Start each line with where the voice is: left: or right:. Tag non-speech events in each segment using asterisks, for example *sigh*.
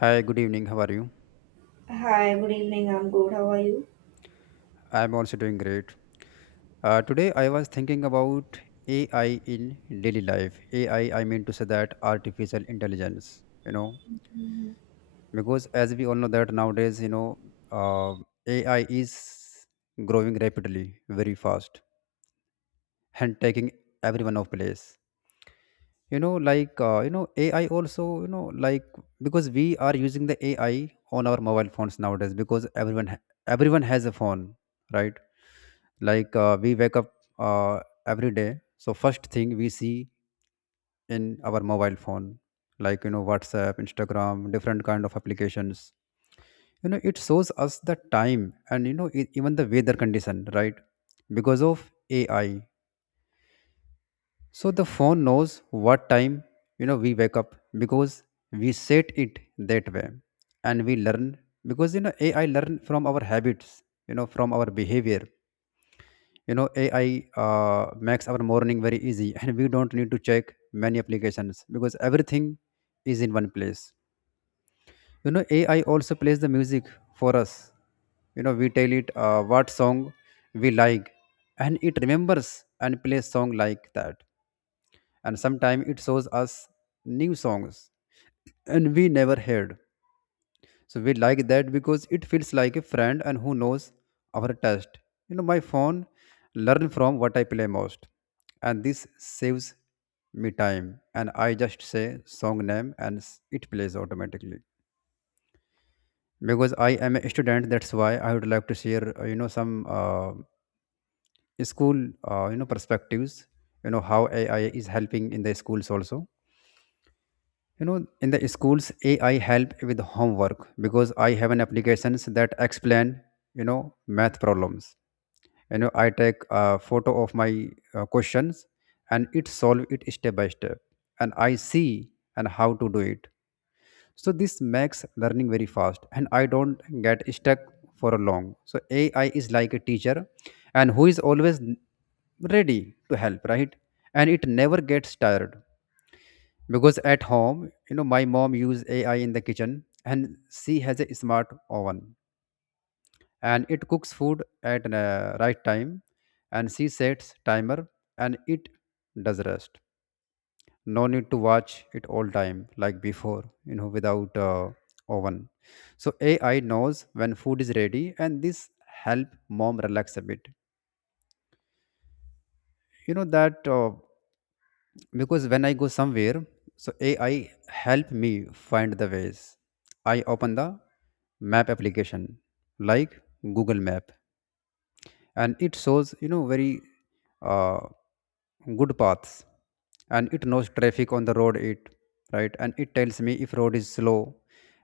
left: Hi, good evening. How are you?
right: Hi, good evening. I'm good. How are you?
left: I'm also doing great. Today, I was thinking about AI in daily life. AI, I mean to say that artificial intelligence,
right: Mhm.
left: because as we all know that nowadays, uh, AI is growing rapidly, very fast, and taking everyone of place. AI also, because we are using the AI on our mobile phones nowadays because everyone has a phone, right? Like we wake up uh, every day, so first thing we see in our mobile phone, like, you know, WhatsApp, Instagram, different kind of applications. You know, it shows us the time and, you know, even the weather condition, right? Because of AI, so the phone knows what time, you know, we wake up because we set it that way, and we learn because, you know, AI learn from our habits, you know, from our behavior. You know, AI uh, makes our morning very easy *laughs* and we don't need to check many applications because everything is in one place. You know, AI also plays the music for us. You know, we tell it what song we like, and it remembers and plays song like that. And sometimes it shows us new songs and we never heard, so we like that because it feels like a friend and who knows our taste. You know, my phone learn from what I play most, and this saves me time. And I just say song name and it plays automatically. Because I am a student, that's why I would like to share some school perspectives. You know how AI is helping in the schools also. You know, in the schools, AI help with homework because I have an applications that explain, you know, math problems. You know, I take a photo of my questions and it solve it step by step, and I see and how to do it. So this makes learning very fast and I don't get stuck for a long. So AI is like a teacher and who is always ready to help, right? And it never gets tired because at home, you know, my mom use AI in the kitchen, and she has a smart oven, and it cooks food at the right time. And she sets timer and it does rest. No need to watch it all time like before, you know, without oven. So AI knows when food is ready and this help mom relax a bit. You know that because when I go somewhere, so AI help me find the ways. I open the map application like Google Map, and it shows, you know, very uh, good paths. And it knows traffic on the road. It, right, and it tells me if road is slow,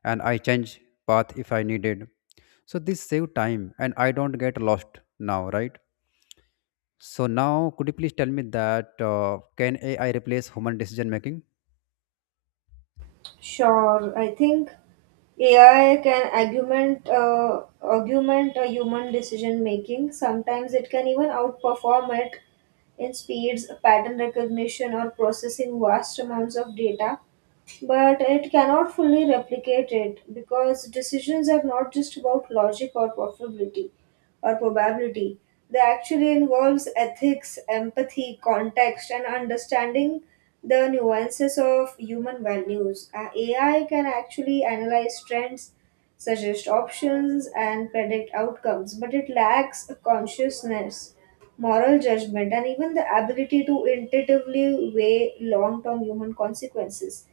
left: and I change path if I needed. So this save time and I don't get lost now, right? So now could you please tell me that can AI replace human decision making?
right: Sure. I think AI can augment a human decision making. Sometimes it can even outperform it in speeds, pattern recognition, or processing vast amounts of data. But it cannot fully replicate it because decisions are not just about logic or probability. They actually involves ethics, empathy, context, and understanding the nuances of human values. AI can actually analyze trends, suggest options, and predict outcomes, but it lacks a consciousness, moral judgment, and even the ability to intuitively weigh long-term human consequences.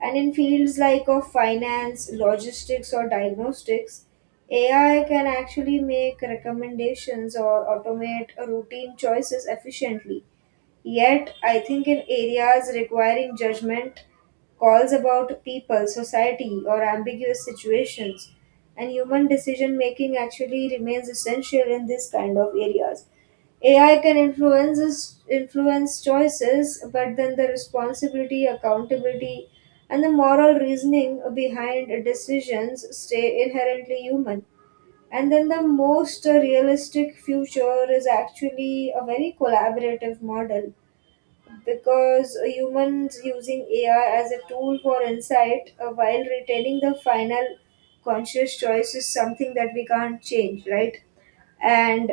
right: And in fields like of finance, logistics, or diagnostics, AI can actually make recommendations or automate routine choices efficiently. Yet, I think in areas requiring judgment, calls about people, society, or ambiguous situations, and human decision making actually remains essential in this kind of areas. AI can influence choices, but then the responsibility, accountability, and the moral reasoning behind decisions stay inherently human. And then the most realistic future is actually a very collaborative model, because humans using AI as a tool for insight while retaining the final conscious choice is something that we can't change, right? And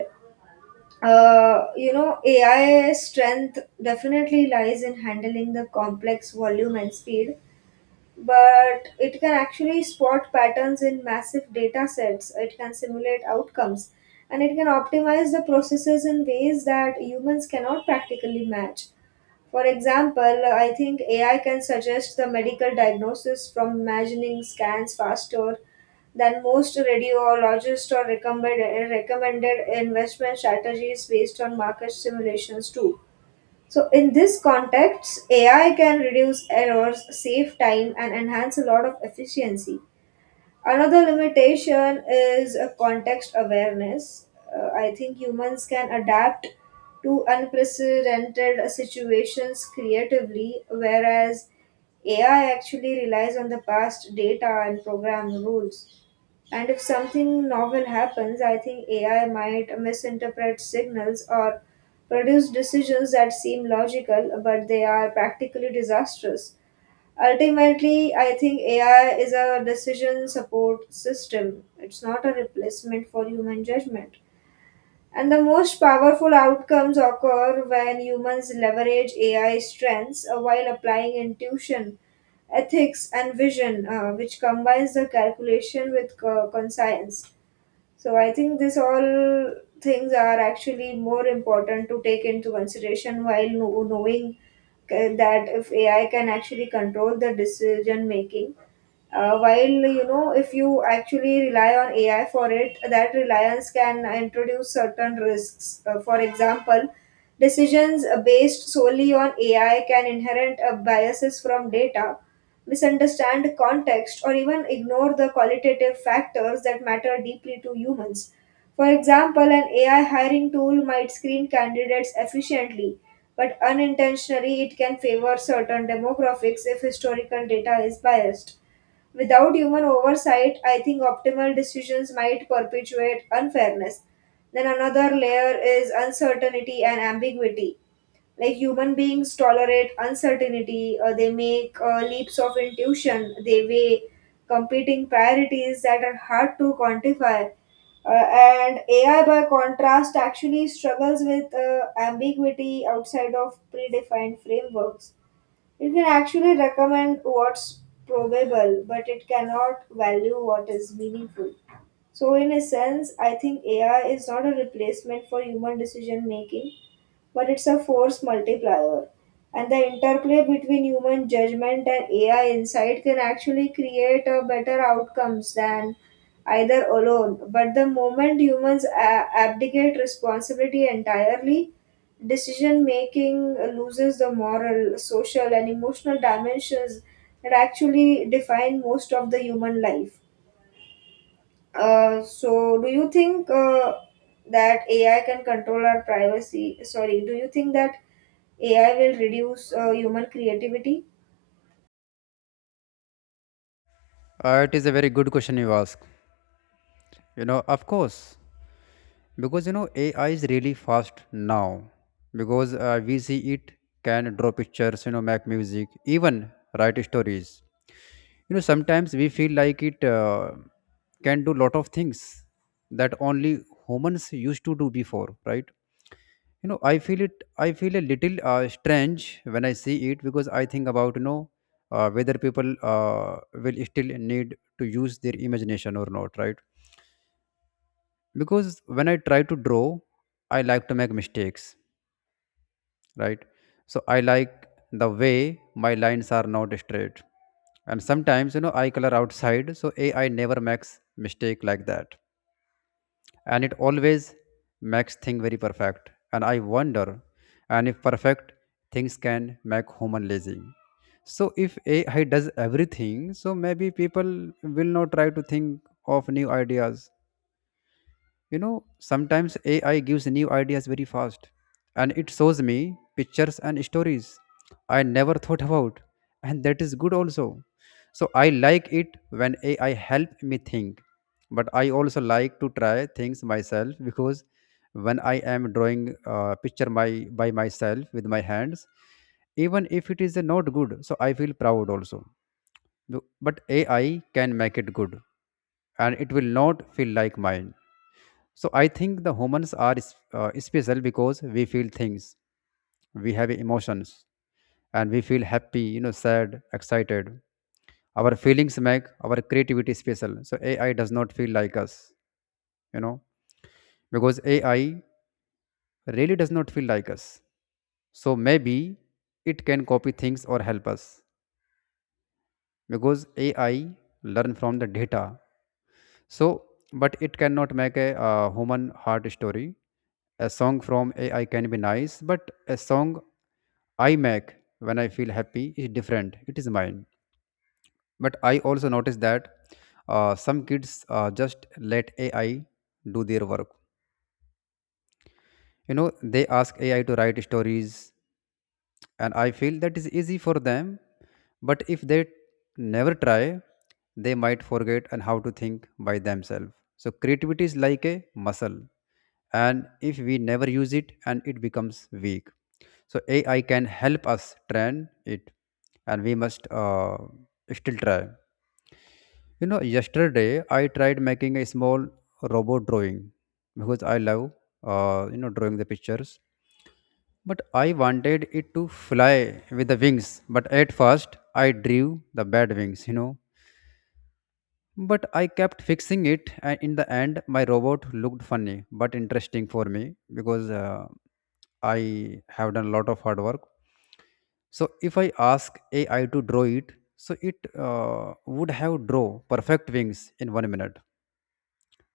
right: AI's strength definitely lies in handling the complex volume and speed, but it can actually spot patterns in massive data sets, it can simulate outcomes, and it can optimize the processes in ways that humans cannot practically match. For example, I think AI can suggest the medical diagnosis from imagining scans faster than most radiologists, or recommended investment strategies based on market simulations too. So, in this context, AI can reduce errors, save time, and enhance a lot of efficiency. Another limitation is a context awareness. I think humans can adapt to unprecedented situations creatively, whereas AI actually relies on the past data and program rules. And if something novel happens, I think AI might misinterpret signals or produce decisions that seem logical, but they are practically disastrous. Ultimately, I think AI is a decision support system. It's not a replacement for human judgment. And the most powerful outcomes occur when humans leverage AI strengths while applying intuition, ethics, and vision, which combines the calculation with conscience. So I think this all things are actually more important to take into consideration while knowing that if AI can actually control the decision making. While you know, if you actually rely on AI for it, that reliance can introduce certain risks. For example, decisions based solely on AI can inherit biases from data, misunderstand context, or even ignore the qualitative factors that matter deeply to humans. For example, an AI hiring tool might screen candidates efficiently, but unintentionally it can favor certain demographics if historical data is biased. Without human oversight, I think optimal decisions might perpetuate unfairness. Then another layer is uncertainty and ambiguity, like human beings tolerate uncertainty. They make leaps of intuition, they weigh competing priorities that are hard to quantify. And AI by contrast actually struggles with ambiguity outside of predefined frameworks. It can actually recommend what's probable, but it cannot value what is meaningful. So in a sense, I think AI is not a replacement for human decision making, but it's a force multiplier. And the interplay between human judgment and AI insight can actually create a better outcomes than either alone. But the moment humans abdicate responsibility entirely, decision making loses the moral, social, and emotional dimensions that actually define most of the human life. So do you think that AI can control our privacy? Sorry, do you think that AI will reduce human creativity?
left: It is a very good question you ask. You know, of course, because you know AI is really fast now because, we see it can draw pictures, you know, make music, even write stories. You know, sometimes we feel like it can do lot of things that only humans used to do before, right? You know, I feel it, I feel a little strange when I see it because I think about, you know, whether people will still need to use their imagination or not, right? Because when I try to draw, I like to make mistakes, right? So I like the way my lines are not straight, and sometimes, you know, I color outside. So AI never makes mistake like that, and it always makes thing very perfect. And I wonder and if perfect things can make human lazy. So if AI does everything, so maybe people will not try to think of new ideas. You know, sometimes AI gives new ideas very fast, and it shows me pictures and stories I never thought about, and that is good also. So I like it when AI help me think, but I also like to try things myself because when I am drawing a picture, my by myself with my hands, even if it is not good, so I feel proud also. But AI can make it good, and it will not feel like mine. So I think the humans are special because we feel things, we have emotions, and we feel happy, you know, sad, excited. Our feelings make our creativity special. So AI does not feel like us, you know, because AI really does not feel like us. So maybe it can copy things or help us because AI learn from the data. So, but it cannot make a human heart story. A song from AI can be nice, but a song I make when I feel happy is different. It is mine. But I also notice that some kids just let AI do their work. You know, they ask AI to write stories, and I feel that is easy for them. But if they never try, they might forget and how to think by themselves. So creativity is like a muscle, and if we never use it and it becomes weak. So AI can help us train it, and we must still try. You know, yesterday I tried making a small robot drawing because I love drawing the pictures. But I wanted it to fly with the wings. But at first, I drew the bad wings, you know. But I kept fixing it, and in the end, my robot looked funny but interesting for me because I have done a lot of hard work. So if I ask AI to draw it, so it would have draw perfect wings in 1 minute,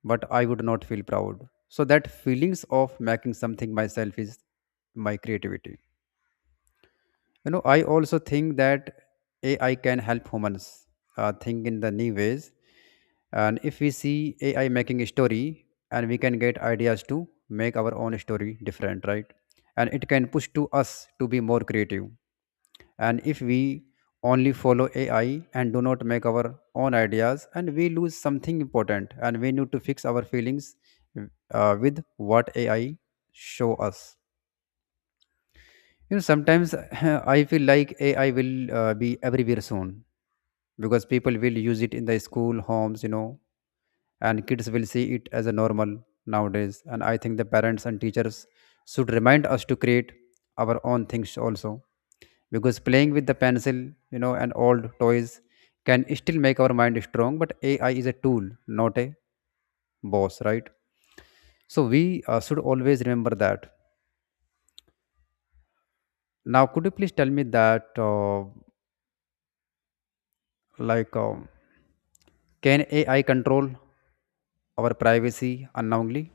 left: but I would not feel proud. So that feelings of making something myself is my creativity. You know, I also think that AI can help humans think in the new ways. And if we see AI making a story, and we can get ideas to make our own story different, right? And it can push to us to be more creative. And if we only follow AI and do not make our own ideas, and we lose something important, and we need to fix our feelings with what AI show us. You know, sometimes *laughs* I feel like AI will be everywhere soon because people will use it in the school, homes, you know, and kids will see it as a normal nowadays. And I think the parents and teachers should remind us to create our own things also, because playing with the pencil, you know, and old toys can still make our mind strong. But AI is a tool, not a boss, right? So we should always remember that. Now, could you please tell me that? Like, can AI control our privacy unknowingly?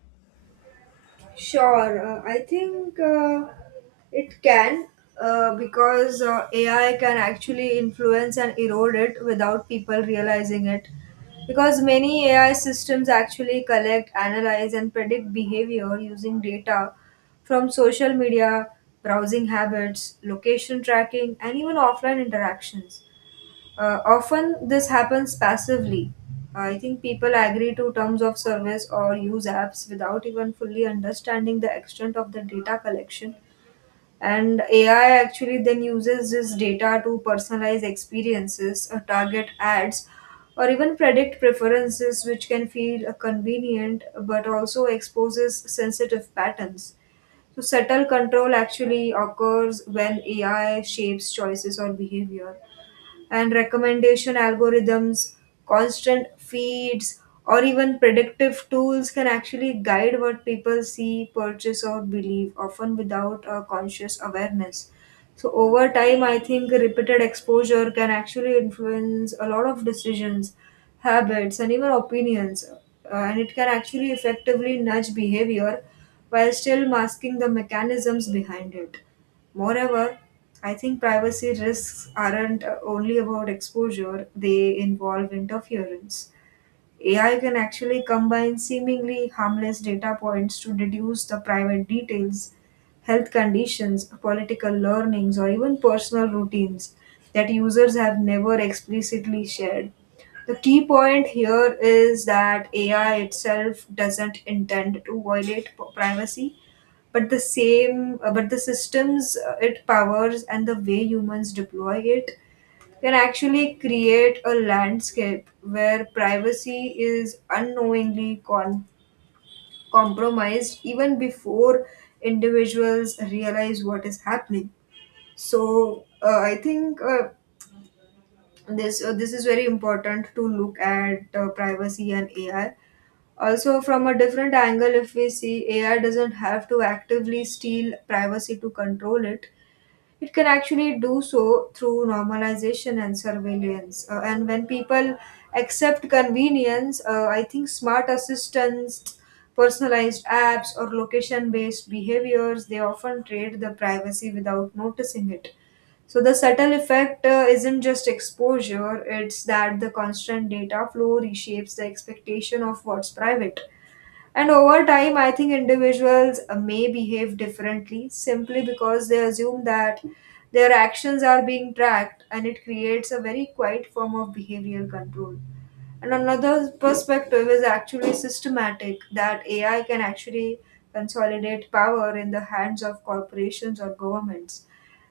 right: Sure, I think it can, because AI can actually influence and erode it without people realizing it. Because many AI systems actually collect, analyze, and predict behavior using data from social media, browsing habits, location tracking, and even offline interactions. Often this happens passively. I think people agree to terms of service or use apps without even fully understanding the extent of the data collection. And AI actually then uses this data to personalize experiences, target ads, or even predict preferences, which can feel convenient, but also exposes sensitive patterns. So, subtle control actually occurs when AI shapes choices or behavior, and recommendation algorithms, constant feeds, or even predictive tools can actually guide what people see, purchase, or believe, often without a conscious awareness. So, over time, I think repeated exposure can actually influence a lot of decisions, habits, and even opinions, and it can actually effectively nudge behavior while still masking the mechanisms behind it. Moreover, I think privacy risks aren't only about exposure, they involve interference. AI can actually combine seemingly harmless data points to deduce the private details, health conditions, political learnings, or even personal routines that users have never explicitly shared. The key point here is that AI itself doesn't intend to violate privacy, but the systems it powers and the way humans deploy it can actually create a landscape where privacy is unknowingly compromised, even before individuals realize what is happening. So I think this is very important to look at, privacy and AI, also from a different angle. If we see AI doesn't have to actively steal privacy to control it, it can actually do so through normalization and surveillance. And when people accept convenience, I think smart assistants, personalized apps, or location based behaviors, they often trade the privacy without noticing it. So the subtle effect isn't just exposure, it's that the constant data flow reshapes the expectation of what's private. And over time, I think individuals may behave differently simply because they assume that their actions are being tracked, and it creates a very quiet form of behavioral control. And another perspective is actually systematic, that AI can actually consolidate power in the hands of corporations or governments.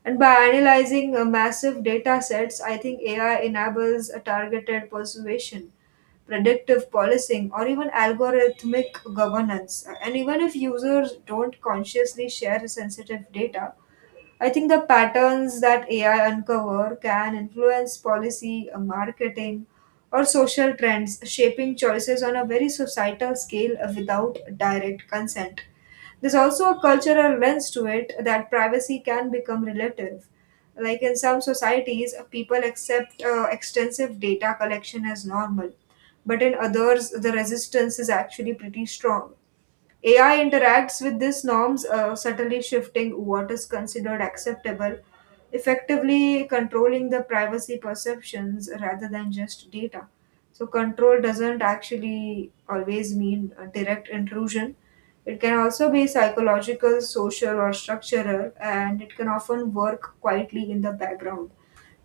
right: And by analyzing massive data sets, I think AI enables a targeted persuasion, predictive policing, or even algorithmic governance. And even if users don't consciously share sensitive data, I think the patterns that AI uncover can influence policy, marketing, or social trends, shaping choices on a very societal scale without direct consent. There's also a cultural lens to it, that privacy can become relative. Like in some societies, people accept extensive data collection as normal, but in others, the resistance is actually pretty strong. AI interacts with these norms, subtly shifting what is considered acceptable, effectively controlling the privacy perceptions rather than just data. So, control doesn't actually always mean a direct intrusion. It can also be psychological, social, or structural, and it can often work quietly in the background.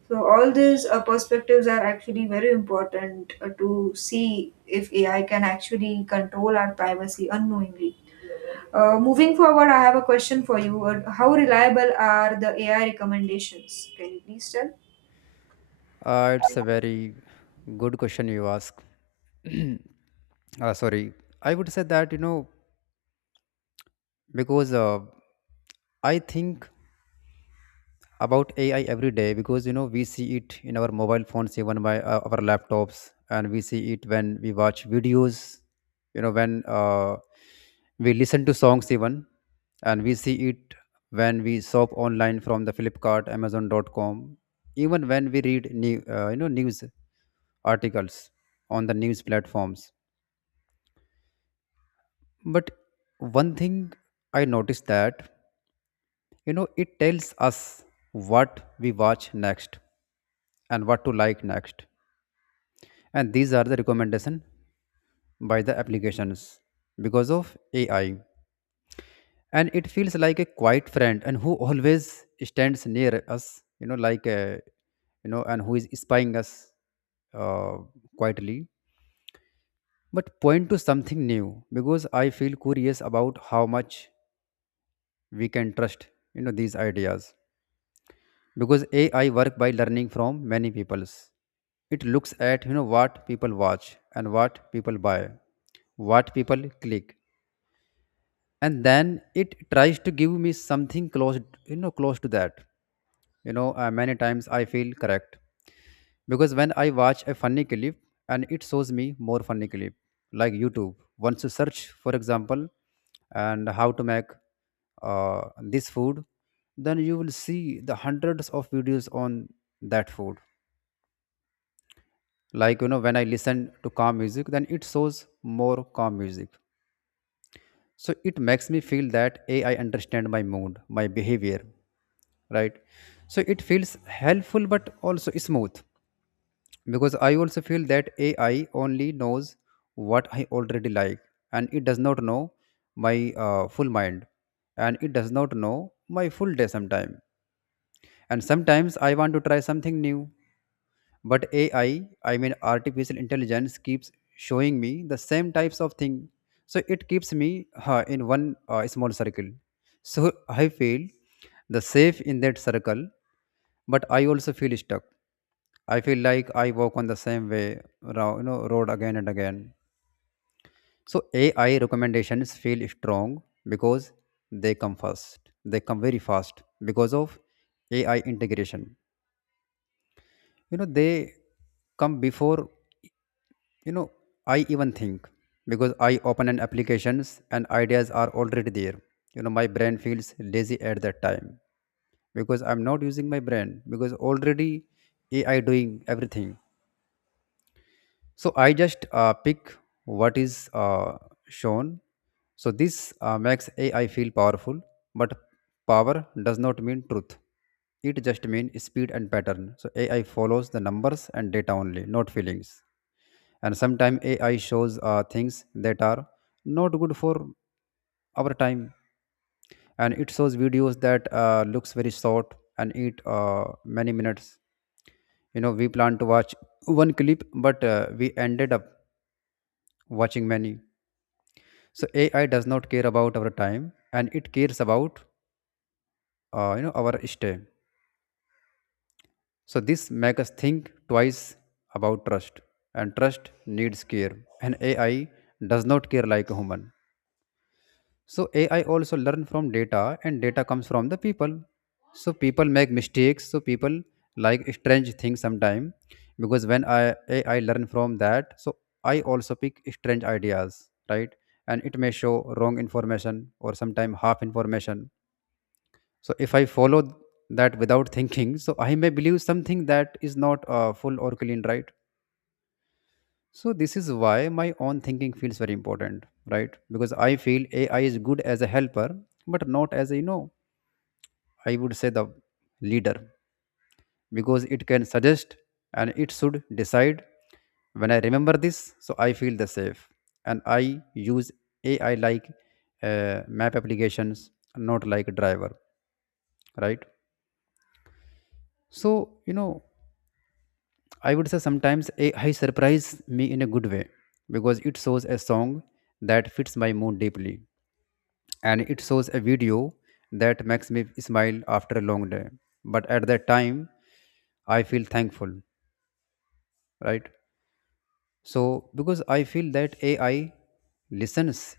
right: So, all these perspectives are actually very important to see if AI can actually control our privacy unknowingly. Moving forward, I have a question for you. How reliable are the AI recommendations? Can you please tell?
left: It's a very good question you ask. *clears throat* Sorry, I would say that, you know, because I think about AI every day because, you know, we see it in our mobile phones, even by our laptops, and we see it when we watch videos, you know, when we listen to songs, even, and we see it when we shop online from the Flipkart, Amazon.com, even when we read news articles on the news platforms. But one thing I noticed that, you know, it tells us what we watch next and what to like next. And these are the recommendation by the applications because of AI. And it feels like a quiet friend and who always stands near us, you know, like a, you know, and who is spying us uh, quietly. But point to something new because I feel curious about how much we can trust, you know, these ideas because AI work by learning from many people's. It looks at what people watch and what people buy, what people click, and then it tries to give me something close to that. Many times I feel correct, because when I watch a funny clip and it shows me more funny clip, like YouTube. Once you search, for example, and how to make uh, this food, then you will see the hundreds of videos on that food. Like, when I listen to calm music, then it shows more calm music. So it makes me feel that AI understand my mood, my behavior, right? So it feels helpful but also smooth, because I also feel that AI only knows what I already like, and it does not know my full mind, and it does not know my full day sometime. And sometimes I want to try something new, but AI, I mean artificial intelligence, keeps showing me the same types of thing. So it keeps me in one small circle. So I feel the safe in that circle, but I also feel stuck. I feel like I walk on the same way, road again and again. So AI recommendations feel strong because they come first. They come very fast because of AI integration. You know, they come before You know, I even think, because I open an applications and ideas are already there. You know, my brain feels lazy at that time, because I'm not using my brain because already AI doing everything. So I just pick what is shown. So this makes AI feel powerful, but power does not mean truth. It just means speed and pattern. So AI follows the numbers and data only, not feelings. And sometimes AI shows things that are not good for our time, and it shows videos that looks very short and eat many minutes. You know, we plan to watch one clip, but we ended up watching many. So AI does not care about our time, and it cares about our stay. So this makes us think twice about trust, and trust needs care, and AI does not care like a human. So AI also learn from data, and data comes from the people. So people make mistakes. So people like strange things sometime, because when I AI learn from that, so I also pick strange ideas, right? And it may show wrong information or sometime half information. So if I follow that without thinking, so I may believe something that is not full or clean, right? So this is why my own thinking feels very important, right? Because I feel AI is good as a helper, but not as a, I would say, the leader, because it can suggest and it should decide. When I remember this, so I feel the safe, and I use AI like map applications, not like a driver, right? So, you know, I would say sometimes AI surprise me in a good way, because it shows a song that fits my mood deeply and it shows a video that makes me smile after a long day. But at that time, I feel thankful, right? So, because I feel that AI listens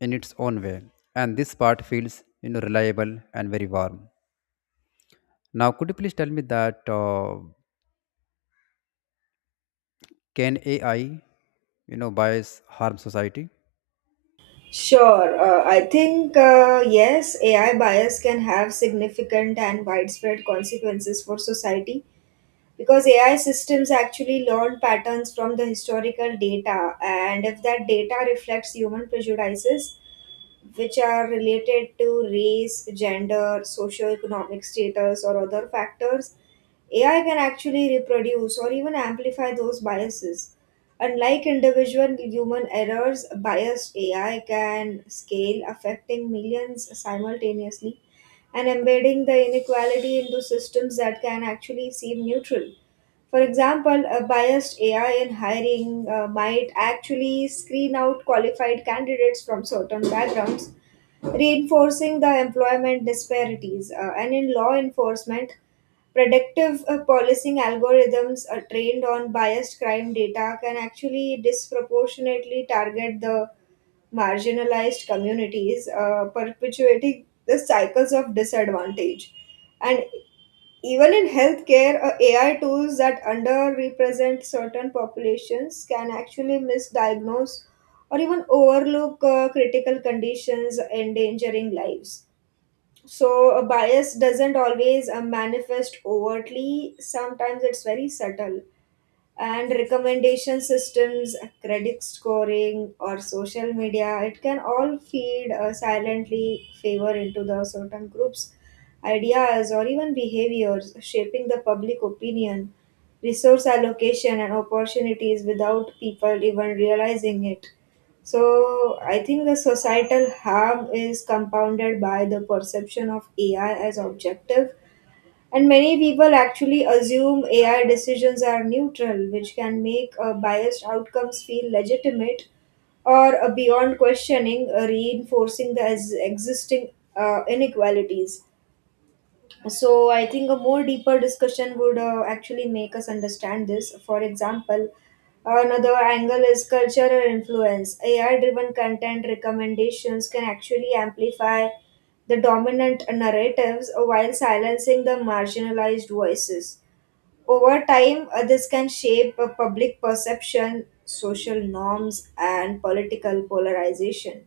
left: in its own way, and this part feels reliable and very warm. Now, could you please tell me that, can AI, you know, bias harm society?
right: Sure. I think, yes, AI bias can have significant and widespread consequences for society, because AI systems actually learn patterns from the historical data, and if that data reflects human prejudices, which are related to race, gender, socioeconomic status, or other factors, AI can actually reproduce or even amplify those biases. Unlike individual human errors, biased AI can scale, affecting millions simultaneously and embedding the inequality into systems that can actually seem neutral. For example, a biased AI in hiring might actually screen out qualified candidates from certain backgrounds, reinforcing the employment disparities. And in law enforcement, predictive policing algorithms trained on biased crime data can actually disproportionately target the marginalized communities, perpetuating the cycles of disadvantage. And even in healthcare, AI tools that underrepresent certain populations can actually misdiagnose or even overlook critical conditions, endangering lives. So a bias doesn't always manifest overtly. Sometimes it's very subtle, and recommendation systems, credit scoring, or social media, it can all feed silently favor into the certain groups, ideas, or even behaviors, shaping the public opinion, resource allocation, and opportunities without people even realizing it. So I think the societal harm is compounded by the perception of AI as objective, and many people actually assume AI decisions are neutral, which can make biased outcomes feel legitimate, or beyond questioning, reinforcing the existing inequalities. So I think a more deeper discussion would actually make us understand this. For example, another angle is cultural influence. AI-driven content recommendations can actually amplify the dominant narratives while silencing the marginalized voices. Over time, this can shape public perception, social norms, and political polarization.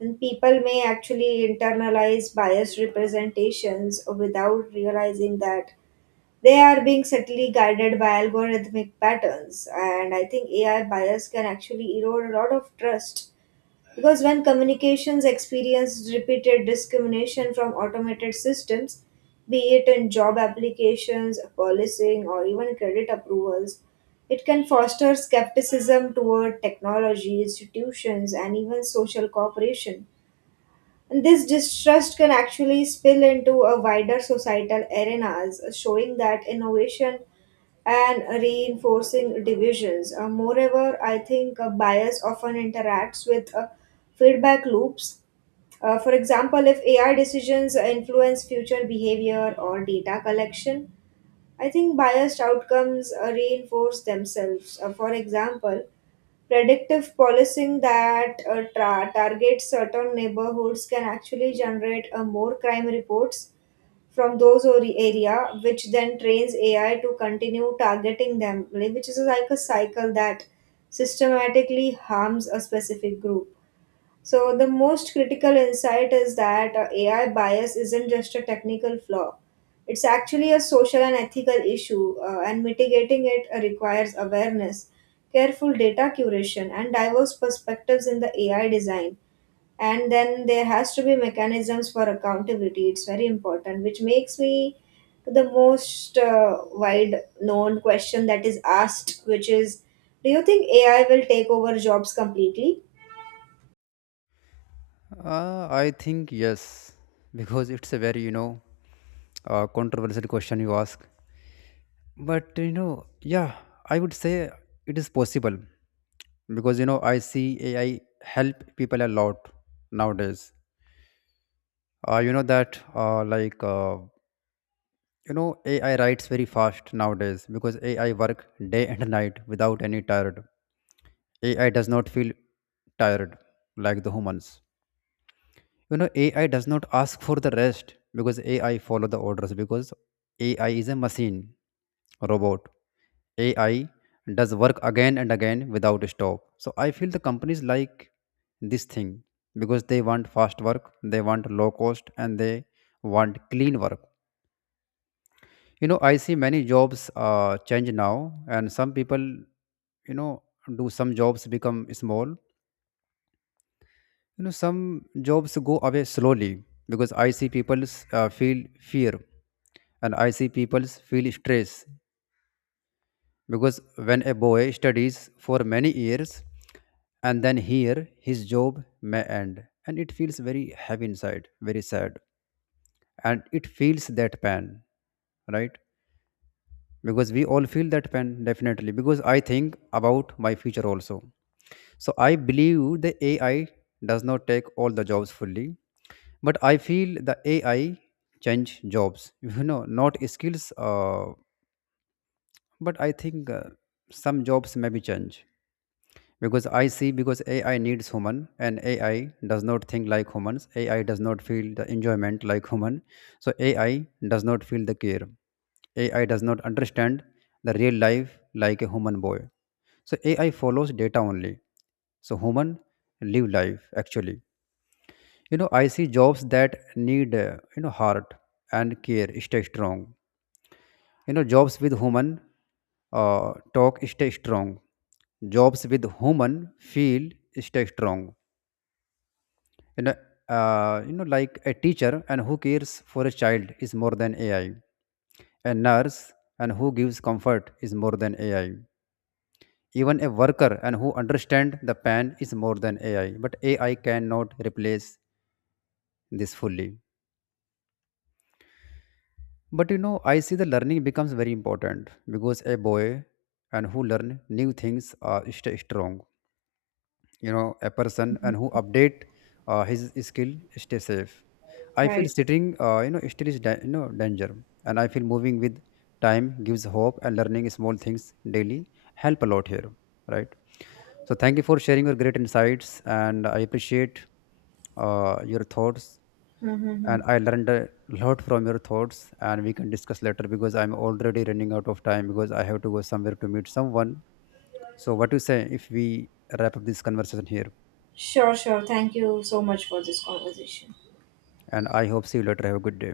right: And people may actually internalize biased representations without realizing that they are being subtly guided by algorithmic patterns. And I think AI bias can actually erode a lot of trust, because when communications experience repeated discrimination from automated systems, be it in job applications, policing, or even credit approvals, it can foster skepticism toward technology, institutions, and even social cooperation. And this distrust can actually spill into a wider societal arenas, showing that innovation and reinforcing divisions. Moreover, I think bias often interacts with feedback loops. For example, if AI decisions influence future behavior or data collection, I think biased outcomes reinforce themselves. For example, predictive policing that targets certain neighborhoods can actually generate more crime reports from those area, which then trains AI to continue targeting them, like, which is like a cycle that systematically harms a specific group. So, the most critical insight is that AI bias isn't just a technical flaw. It's actually a social and ethical issue, and mitigating it requires awareness, careful data curation, and diverse perspectives in the AI design. And then there has to be mechanisms for accountability. It's very important, which makes me to the most wide known question that is asked, which is, do you think AI will take over jobs completely?
left: I think yes, because it's a very controversial question you ask. But, you know, yeah, I would say it is possible, because, you know, I see AI help people a lot nowadays. You know that AI writes very fast nowadays, because AI work day and night without any tired. AI does not feel tired like the humans. You know AI does not ask for the rest, because AI follow the orders, because AI is a machine, robot. AI does work again and again without stop. So I feel the companies like this thing because they want fast work, they want low cost, and they want clean work. You know, I see many jobs change now, and some people, you know, do some jobs become small. You know, some jobs go away slowly, because I see people feel fear, and I see people feel stress, because when a boy studies for many years and then here his job may end, and it feels very heavy inside, very sad, and it feels that pain, right? Because we all feel that pain definitely, because I think about my future also. So I believe the AI does not take all the jobs fully, but I feel the AI change jobs *laughs* you know, not skills, but I think some jobs may be change, because I see because AI needs human, and AI does not think like humans. AI does not feel the enjoyment like human, so AI does not feel the care. AI does not understand the real life like a human boy. So AI follows data only, so human live life actually. You know, I see jobs that need, heart and care stay strong. You know, jobs with human talk stay strong. Jobs with human feel stay strong. You know, you know, like a teacher and who cares for a child is more than AI. A nurse and who gives comfort is more than AI. Even a worker and who understand the pain is more than AI, but AI cannot replace this fully. But, you know, I see the learning becomes very important, because a boy and who learn new things are stay strong. You know, a person and who update his skill stay safe. I feel
right: Right.
left: sitting, you know, still is danger. And I feel moving with time gives hope, and learning small things daily help a lot here, right? So thank you for sharing your great insights, and I appreciate your thoughts,
right: Mm-hmm.
left: and I learned a lot from your thoughts, and we can discuss later, because I'm already running out of time, because I have to go somewhere to meet someone. So what do you say if we wrap up this conversation here?
right: Sure, sure. Thank you so much for this conversation.
left: And I hope see you later. Have a good day.